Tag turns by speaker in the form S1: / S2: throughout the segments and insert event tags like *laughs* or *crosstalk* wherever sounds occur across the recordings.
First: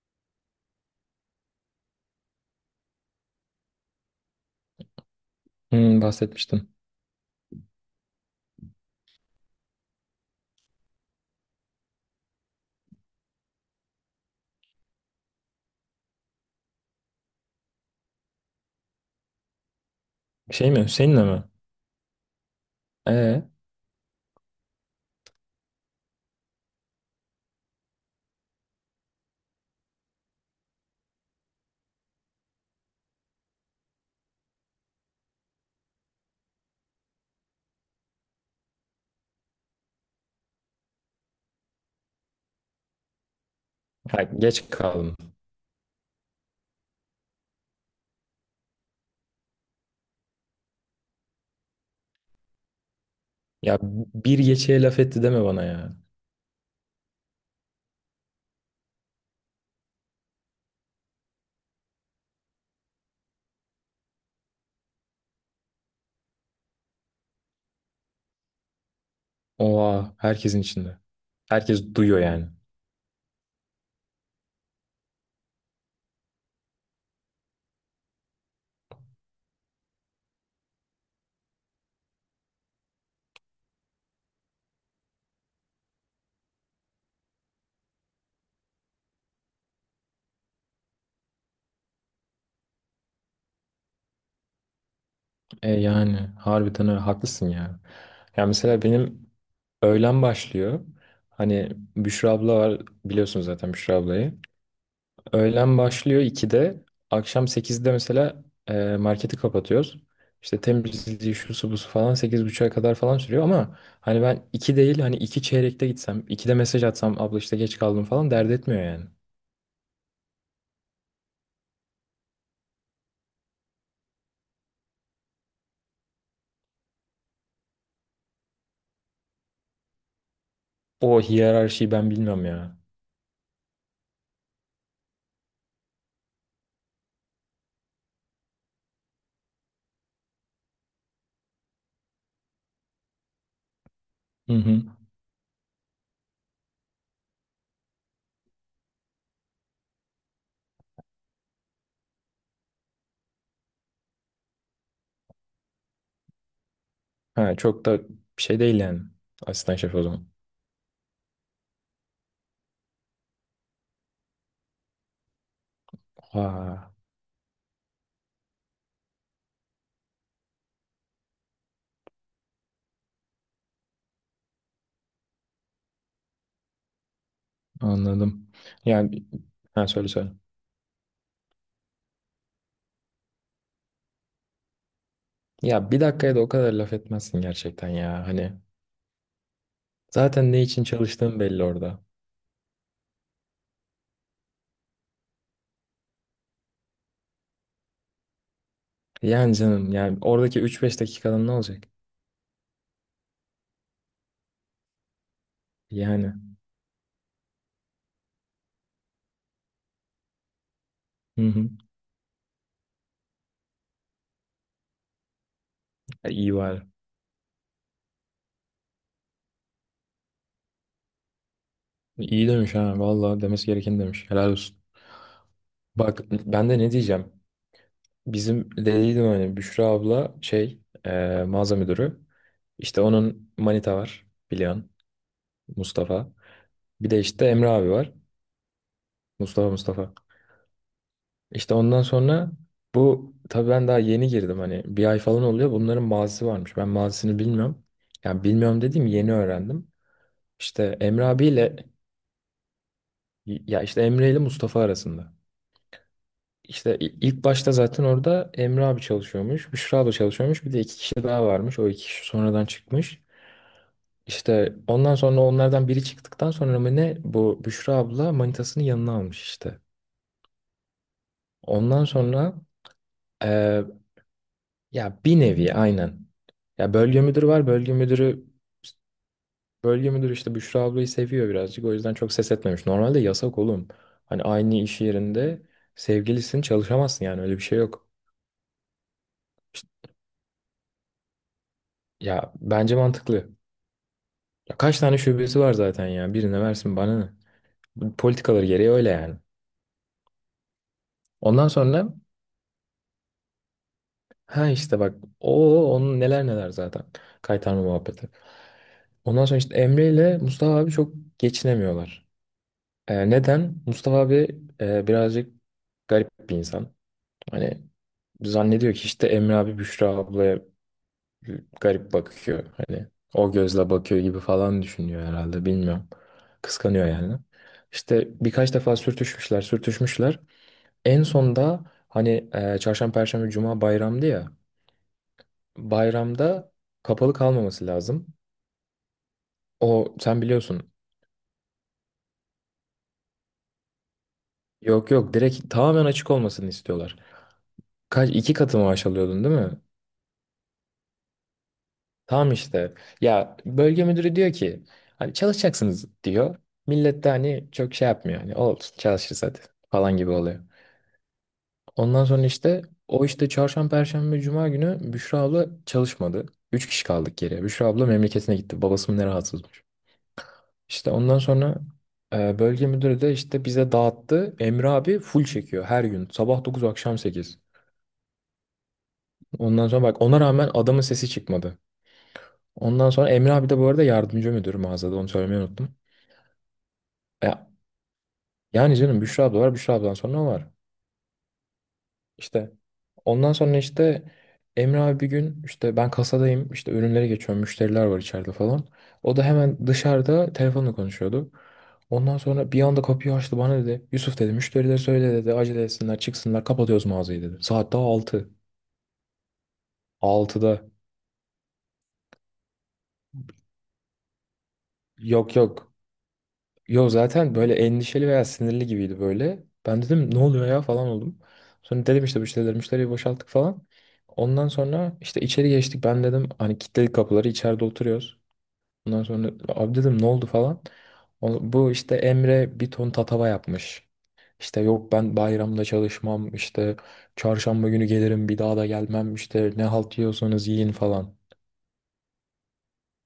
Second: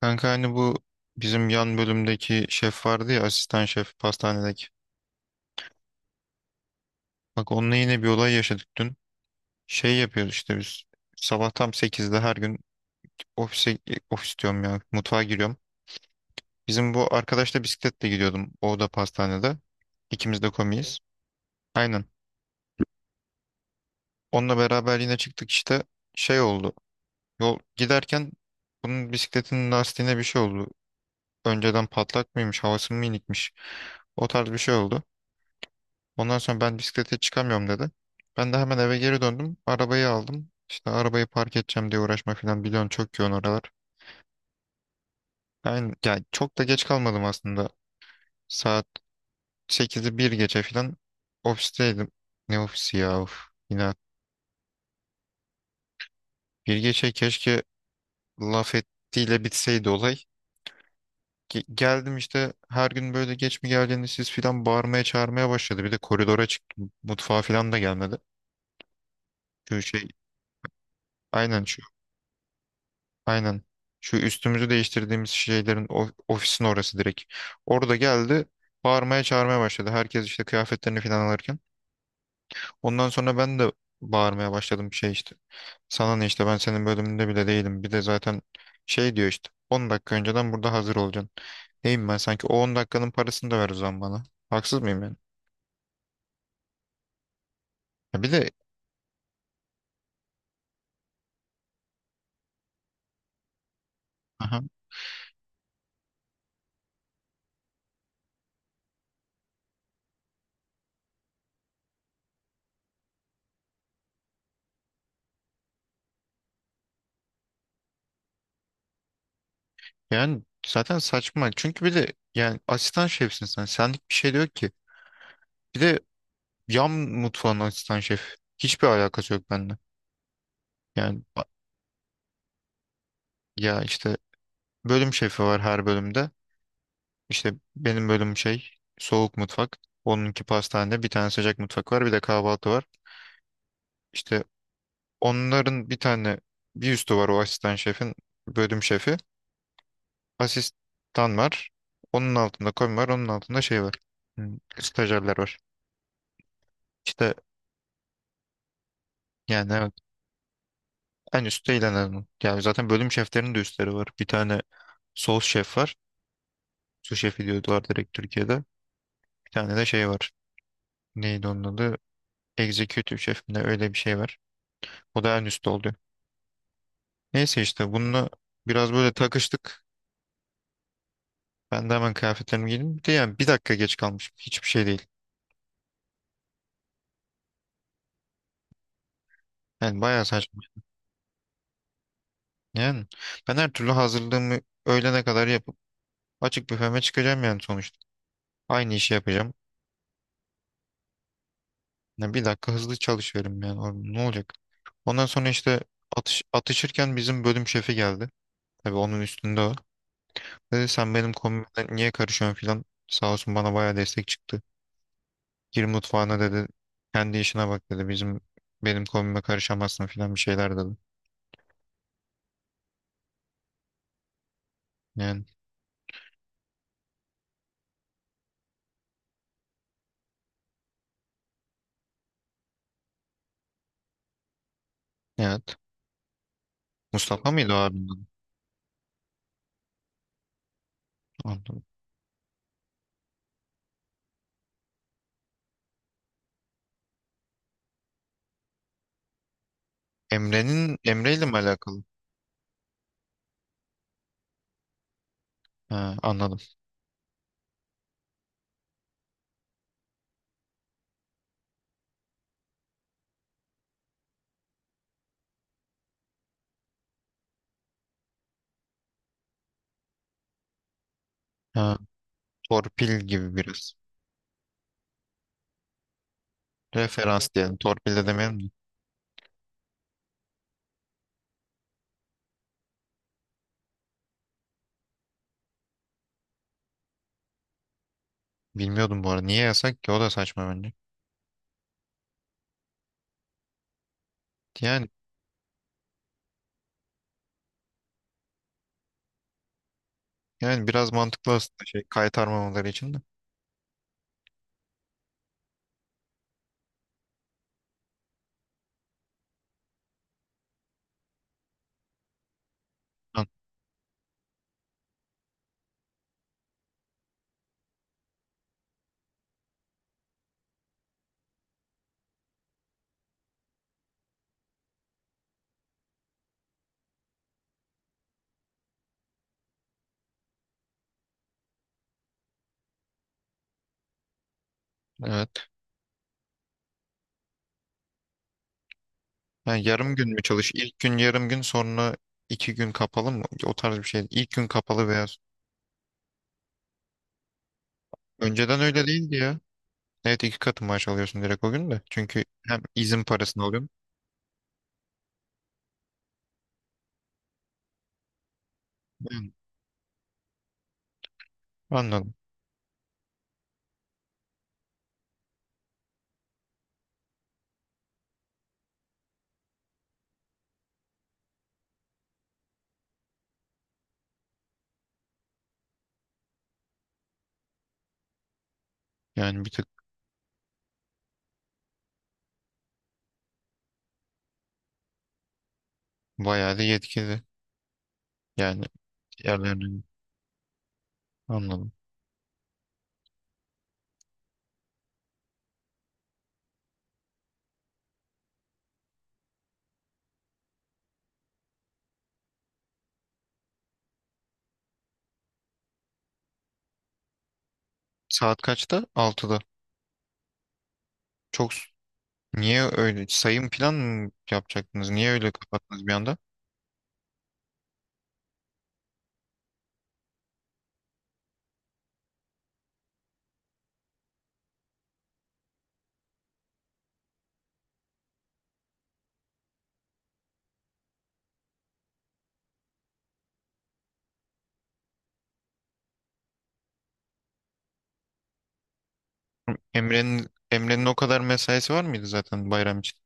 S1: Kanka hani bu bizim yan bölümdeki şef vardı ya, asistan şef pastanedeki.
S2: Hmm, bahsetmiştim.
S1: Bak, onunla yine bir olay yaşadık dün. Şey yapıyoruz işte biz sabah tam sekizde her gün ofise ofis diyorum ya, mutfağa giriyorum. Bizim bu arkadaşla bisikletle gidiyordum. O da pastanede. İkimiz de
S2: Şey mi?
S1: komiyiz.
S2: Hüseyin'le mi?
S1: Aynen.
S2: Ee,
S1: Onunla beraber yine çıktık işte, şey oldu. Yol giderken bunun bisikletinin lastiğine bir şey oldu. Önceden patlak mıymış, havası mı inikmiş. O tarz bir şey oldu. Ondan sonra ben bisiklete çıkamıyorum dedi. Ben de hemen eve geri döndüm. Arabayı aldım. İşte arabayı park edeceğim diye uğraşma falan, biliyorsun çok yoğun oralar.
S2: ha, geç kaldım.
S1: Ben yani çok da geç kalmadım aslında. Saat sekizi bir geçe falan ofisteydim. Ne ofisi ya, of.
S2: Ya
S1: Yine
S2: bir geçeye laf etti deme bana ya.
S1: bir geçe keşke laf ettiğiyle bitseydi olay. Geldim işte, her gün böyle geç mi geldiğini siz filan bağırmaya çağırmaya başladı. Bir de koridora çıktım. Mutfağa filan da gelmedi. Şu şey,
S2: Oha herkesin içinde.
S1: aynen şu.
S2: Herkes duyuyor yani.
S1: Aynen. Şu üstümüzü değiştirdiğimiz şeylerin, ofisin orası direkt. Orada geldi. Bağırmaya çağırmaya başladı. Herkes işte kıyafetlerini falan alırken. Ondan sonra ben de bağırmaya başladım şey işte. Sana ne işte, ben senin bölümünde bile değilim. Bir de zaten şey diyor işte, 10 dakika önceden burada hazır olacaksın. Neyim ben sanki, o 10 dakikanın parasını da ver o zaman bana. Haksız mıyım yani?
S2: E yani harbiden öyle haklısın ya.
S1: Ya bir
S2: Ya
S1: de
S2: mesela benim öğlen başlıyor. Hani Büşra abla var, biliyorsunuz zaten Büşra ablayı.
S1: aha,
S2: Öğlen başlıyor 2'de. Akşam 8'de mesela marketi kapatıyoruz. İşte temizliği şusu busu falan 8.30'a kadar falan sürüyor, ama hani ben 2 değil, hani 2 çeyrekte gitsem, 2'de mesaj atsam abla işte geç kaldım falan dert etmiyor yani.
S1: yani zaten saçma. Çünkü bir de yani asistan şefsin sen. Senlik bir şey diyor ki. Bir de yan mutfağın asistan şef. Hiçbir alakası yok bende.
S2: O
S1: Yani
S2: hiyerarşiyi ben bilmiyorum ya.
S1: ya işte, bölüm şefi var her bölümde. İşte benim bölüm şey, soğuk mutfak. Onunki pastanede, bir tane sıcak mutfak var, bir de kahvaltı var. İşte
S2: Hı hı.
S1: onların bir tane bir üstü var, o asistan şefin bölüm şefi. Asistan var. Onun altında komi var. Onun altında şey var. Hmm, stajyerler var. İşte
S2: Ha, çok da bir şey değil yani.
S1: yani
S2: Asistan
S1: evet.
S2: şef o zaman.
S1: En üstte ilan. Yani zaten bölüm şeflerinin de üstleri var. Bir tane sos şef var.
S2: Ha,
S1: Su şefi diyorlar direkt Türkiye'de. Bir tane de şey var. Neydi onun adı? Executive şef mi ne, öyle bir şey var. O da en üstte oluyor. Neyse, işte bununla
S2: anladım.
S1: biraz böyle
S2: Yani
S1: takıştık.
S2: ha, söyle söyle.
S1: Ben de hemen kıyafetlerimi giydim. Bir de yani bir dakika geç kalmış, hiçbir şey değil.
S2: Ya bir dakikaya da o kadar laf etmezsin gerçekten ya. Hani
S1: Yani bayağı saçma.
S2: zaten ne için çalıştığın belli orada.
S1: Yani ben her türlü hazırlığımı öğlene kadar yapıp açık büfeme çıkacağım yani sonuçta. Aynı işi yapacağım.
S2: Yani canım, yani oradaki üç beş dakikanın ne olacak?
S1: Yani bir dakika hızlı çalışıyorum yani. Orada ne olacak? Ondan sonra işte
S2: Yani.
S1: atışırken bizim bölüm şefi geldi. Tabii onun üstünde o. Dedi sen benim
S2: Hı
S1: kombime
S2: hı.
S1: niye karışıyorsun filan. Sağ olsun bana bayağı destek çıktı. Gir
S2: E,
S1: mutfağına
S2: İyi
S1: dedi.
S2: var.
S1: Kendi işine bak dedi. Benim kombime karışamazsın filan bir şeyler dedi.
S2: İyi demiş, ha, valla demesi gerekeni demiş. Helal olsun.
S1: Yani
S2: Bak ben de ne diyeceğim. Bizim dediydim hani, Büşra abla şey mağaza müdürü. İşte onun manita var, biliyorsun,
S1: evet.
S2: Mustafa. Bir de işte
S1: Mustafa
S2: Emre
S1: mıydı o
S2: abi
S1: abinin
S2: var.
S1: adı?
S2: Mustafa, Mustafa. İşte
S1: Anladım.
S2: ondan sonra, bu tabii ben daha yeni girdim, hani bir ay falan oluyor. Bunların mazisi varmış. Ben mazisini bilmiyorum. Yani bilmiyorum dediğim, yeni öğrendim.
S1: Emre'nin
S2: İşte Emre
S1: Emre'yle mi
S2: abiyle,
S1: alakalı?
S2: ya işte Emre ile Mustafa arasında.
S1: Ha, anladım.
S2: İşte ilk başta zaten orada Emre abi çalışıyormuş, Büşra abla çalışıyormuş. Bir de iki kişi daha varmış. O iki kişi sonradan çıkmış. İşte ondan sonra onlardan biri çıktıktan sonra mı ne, bu Büşra abla manitasını yanına almış işte.
S1: Ha,
S2: Ondan sonra
S1: torpil gibi
S2: e,
S1: biraz.
S2: ya bir nevi aynen. Ya bölge müdürü
S1: Referans
S2: var.
S1: diyelim. Torpil de demeyelim de.
S2: Bölge müdürü işte Büşra ablayı seviyor birazcık. O yüzden çok ses etmemiş. Normalde yasak oğlum. Hani aynı iş yerinde sevgilisin, çalışamazsın, yani öyle bir şey yok.
S1: Bilmiyordum bu arada. Niye
S2: İşte-
S1: yasak ki? O da saçma bence.
S2: ya bence mantıklı. Ya kaç
S1: Yani
S2: tane şubesi var zaten ya. Birine versin, bana ne. Bu politikaları gereği öyle yani.
S1: yani biraz mantıklı
S2: Ondan
S1: aslında şey,
S2: sonra
S1: kaytarmamaları için de.
S2: ha işte bak, o onun neler neler zaten. Kaytarma muhabbeti. Ondan sonra işte Emre ile Mustafa abi çok geçinemiyorlar.
S1: Ha,
S2: Neden? Mustafa abi birazcık garip bir insan. Hani zannediyor ki işte Emre abi Büşra ablaya garip bakıyor. Hani o gözle bakıyor gibi falan düşünüyor herhalde, bilmiyorum. Kıskanıyor yani. İşte birkaç defa sürtüşmüşler sürtüşmüşler. En sonda hani çarşamba, perşembe, cuma bayramdı ya.
S1: evet.
S2: Bayramda kapalı kalmaması lazım.
S1: Ha,
S2: O
S1: yarım gün mü
S2: sen
S1: çalış?
S2: biliyorsun.
S1: İlk gün yarım gün, sonra iki gün kapalı mı? O tarz bir şey. İlk gün kapalı
S2: Yok
S1: veya
S2: yok, direkt tamamen açık olmasını istiyorlar. Kaç iki katı
S1: önceden öyle
S2: maaş
S1: değildi
S2: alıyordun değil
S1: ya.
S2: mi?
S1: Evet, iki katı maaş alıyorsun direkt o gün de. Çünkü
S2: Tamam
S1: hem
S2: işte.
S1: izin
S2: Ya
S1: parasını alıyorsun.
S2: bölge müdürü diyor ki, hani çalışacaksınız diyor. Millet de hani çok şey yapmıyor. Hani olsun çalışırız
S1: Yani
S2: hadi falan gibi oluyor. Ondan
S1: anladım.
S2: sonra işte o işte çarşamba, perşembe, cuma günü Büşra abla çalışmadı. Üç kişi kaldık geriye. Büşra abla memleketine gitti. Babası mı ne rahatsızmış. İşte ondan sonra bölge müdürü de işte bize dağıttı. Emre abi full çekiyor her gün. Sabah 9, akşam 8.
S1: Yani bir tık
S2: Ondan sonra, bak, ona rağmen adamın sesi çıkmadı. Ondan sonra Emre abi de, bu arada yardımcı müdür mağazada, onu söylemeyi unuttum.
S1: bayağı da yetkili.
S2: E,
S1: Yani
S2: Yani canım Büşra abla var. Büşra
S1: diğerlerinin,
S2: abladan sonra o var.
S1: anladım.
S2: İşte ondan sonra işte Emre abi bir gün, işte ben kasadayım, işte ürünlere geçiyorum. Müşteriler var içeride falan. O da hemen dışarıda telefonla konuşuyordu. Ondan sonra bir anda kapıyı açtı, bana dedi. Yusuf dedi, müşterilere söyle dedi, acele etsinler çıksınlar, kapatıyoruz mağazayı dedi. Saat daha 6
S1: Saat kaçta? Altıda.
S2: 6'da.
S1: Çok s- niye öyle sayım plan mı yapacaktınız? Niye öyle
S2: Yok yok.
S1: kapattınız bir anda?
S2: Yo, zaten böyle endişeli veya sinirli gibiydi böyle. Ben dedim, ne oluyor ya falan oldum. Sonra dedim işte müşteriyi boşalttık falan. Ondan sonra işte içeri geçtik. Ben dedim hani, kilitledik kapıları, içeride oturuyoruz. Ondan sonra, abi dedim, ne oldu falan. Bu işte Emre bir ton tatava yapmış. İşte yok, ben bayramda çalışmam işte, çarşamba günü gelirim, bir daha da gelmem işte, ne halt
S1: Emre'nin
S2: yiyorsanız yiyin
S1: Emre'nin o
S2: falan.
S1: kadar mesaisi var mıydı zaten bayram için?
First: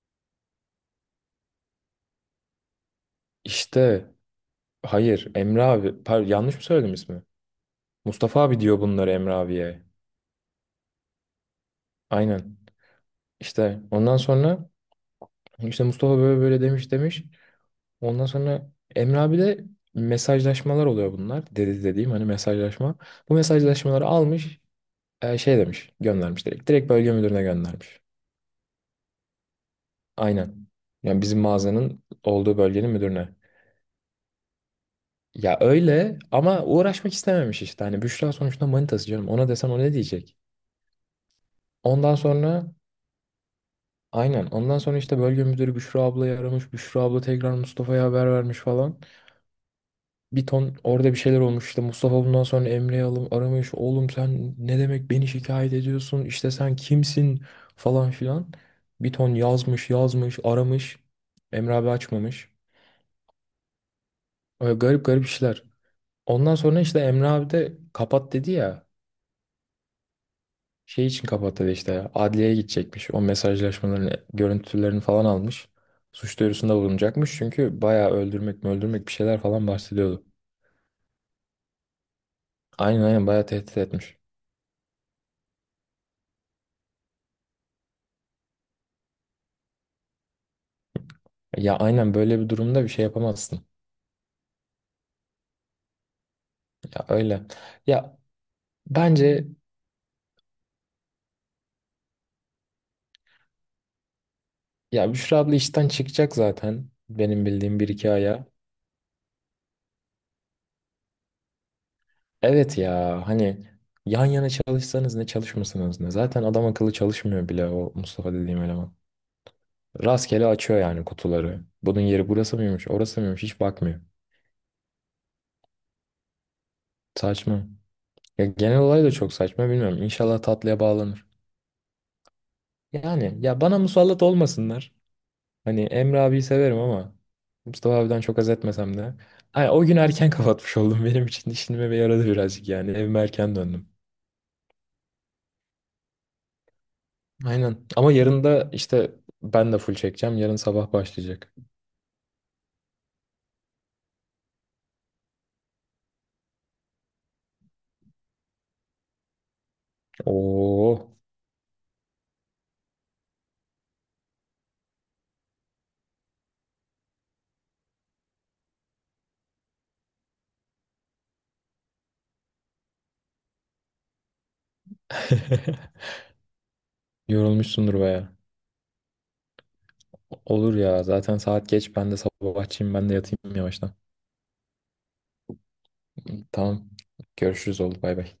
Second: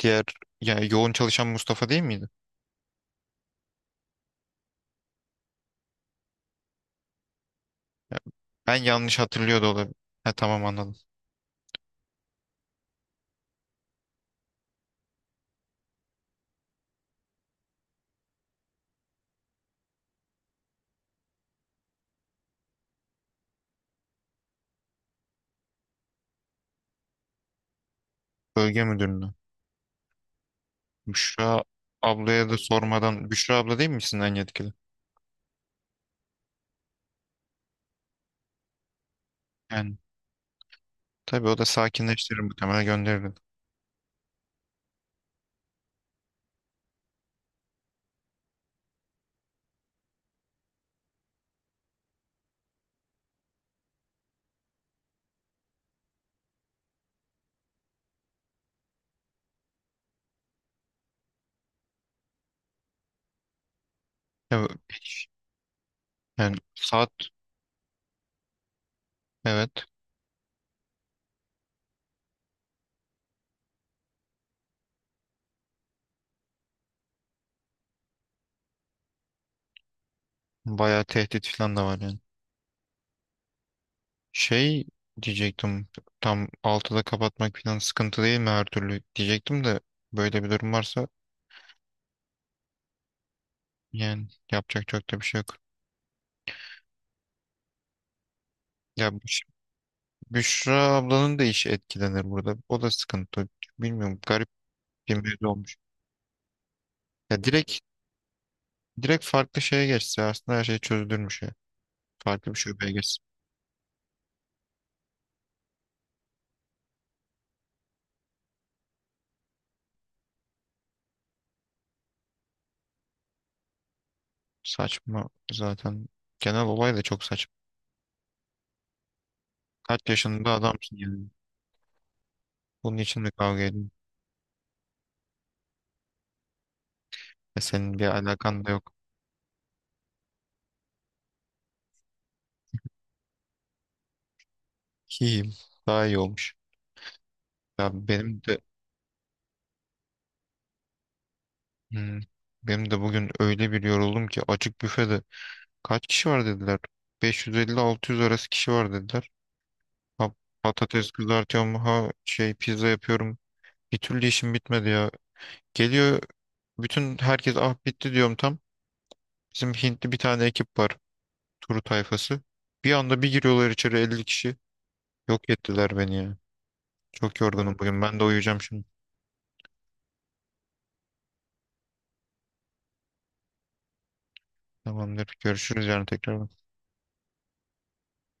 S1: Diğer, yani yoğun çalışan Mustafa değil miydi?
S2: İşte hayır, Emre abi pardon, yanlış mı söyledim ismi?
S1: Ya,
S2: Mustafa abi
S1: ben
S2: diyor bunları
S1: yanlış
S2: Emre
S1: hatırlıyor da
S2: abiye.
S1: olabilir. Ha tamam, anladım.
S2: Aynen. İşte ondan sonra işte Mustafa böyle böyle demiş demiş. Ondan sonra Emre abi de, mesajlaşmalar oluyor bunlar. Dediğim hani mesajlaşma. Bu mesajlaşmaları almış, şey demiş, göndermiş direkt. Direkt bölge müdürüne göndermiş.
S1: Bölge müdürünü.
S2: Aynen. Yani bizim
S1: Büşra
S2: mağazanın
S1: ablaya da
S2: olduğu bölgenin müdürüne.
S1: sormadan. Büşra abla değil misin en yetkili?
S2: Ya öyle, ama uğraşmak istememiş işte. Hani Büşra sonuçta manitası canım. Ona desen o ne
S1: Yani
S2: diyecek?
S1: tabii o da
S2: Ondan
S1: sakinleştirir,
S2: sonra
S1: muhtemelen gönderir.
S2: aynen. Ondan sonra işte bölge müdürü Büşra ablayı aramış. Büşra abla tekrar Mustafa'ya haber vermiş falan. Bir ton orada bir şeyler olmuş işte. Mustafa bundan sonra Emre'yi alım aramış, oğlum sen ne demek beni şikayet ediyorsun, İşte sen kimsin falan filan. Bir ton yazmış yazmış, aramış. Emre abi açmamış.
S1: Ya,
S2: Öyle
S1: bu-
S2: garip garip işler. Ondan
S1: yani
S2: sonra işte
S1: saat,
S2: Emre abi de kapat dedi ya,
S1: evet,
S2: şey için kapattı işte, adliyeye gidecekmiş, o mesajlaşmaların görüntülerini falan almış, suç duyurusunda bulunacakmış, çünkü bayağı öldürmek mi öldürmek bir şeyler falan bahsediyordu.
S1: bayağı tehdit falan da var yani.
S2: Aynen, aynen, bayağı tehdit etmiş.
S1: Şey diyecektim, tam 6'da kapatmak falan sıkıntı değil mi her türlü diyecektim de böyle bir durum varsa
S2: Ya aynen, böyle bir durumda bir şey yapamazsın.
S1: yani yapacak çok da bir şey yok.
S2: Ya öyle. Ya
S1: Ya Büş-
S2: bence,
S1: Büşra ablanın da işi etkilenir burada. O da sıkıntı. Bilmiyorum.
S2: ya
S1: Kim
S2: Büşra
S1: belli
S2: abla
S1: olmuş.
S2: işten çıkacak zaten.
S1: Ya
S2: Benim
S1: direkt
S2: bildiğim bir iki aya.
S1: direkt farklı şeye geçse aslında her şey çözülürmüş ya. Farklı bir
S2: Evet
S1: şubeye
S2: ya,
S1: geçse.
S2: hani yan yana çalışsanız ne, çalışmasanız ne. Zaten adam akıllı çalışmıyor bile, o Mustafa dediğim eleman. Rastgele açıyor yani kutuları. Bunun yeri burası mıymış, orası mıymış hiç bakmıyor.
S1: Saçma zaten. Genel olay da çok saçma.
S2: Saçma. Ya genel olay da çok saçma,
S1: Kaç
S2: bilmiyorum. İnşallah
S1: yaşında
S2: tatlıya
S1: adamsın
S2: bağlanır.
S1: yani. Bunun için mi
S2: Yani ya,
S1: kavga
S2: bana
S1: edin?
S2: musallat olmasınlar. Hani Emre abiyi severim, ama
S1: Ya
S2: Mustafa
S1: senin bir
S2: abiden çok haz
S1: alakan da yok.
S2: etmesem de. Ay, o gün erken *laughs* kapatmış oldum. Benim için işinime yaradı birazcık yani. Evime erken döndüm.
S1: Ki daha iyi olmuş.
S2: Aynen.
S1: Ya
S2: Ama
S1: benim
S2: yarın
S1: de
S2: da işte ben de full çekeceğim. Yarın sabah başlayacak.
S1: hmm, benim de bugün öyle bir yoruldum ki açık büfede kaç kişi var dediler. 550-600 arası kişi var dediler. Ha,
S2: Oo.
S1: patates kızartıyorum, ha şey, pizza yapıyorum. Bir türlü işim bitmedi ya. Geliyor. Bütün herkes, ah bitti diyorum tam. Bizim Hintli bir tane ekip var. Turu tayfası. Bir anda bir giriyorlar içeri 50 kişi. Yok ettiler
S2: *laughs*
S1: beni ya. Çok yorgunum
S2: Yorulmuşsundur
S1: bugün. Ben de
S2: baya.
S1: uyuyacağım şimdi.
S2: Olur ya. Zaten saat geç. Ben de sabahçıyım. Ben de yatayım yavaştan.
S1: Tamamdır. Görüşürüz yarın tekrar.
S2: Tamam. Görüşürüz oldu. Bay bay.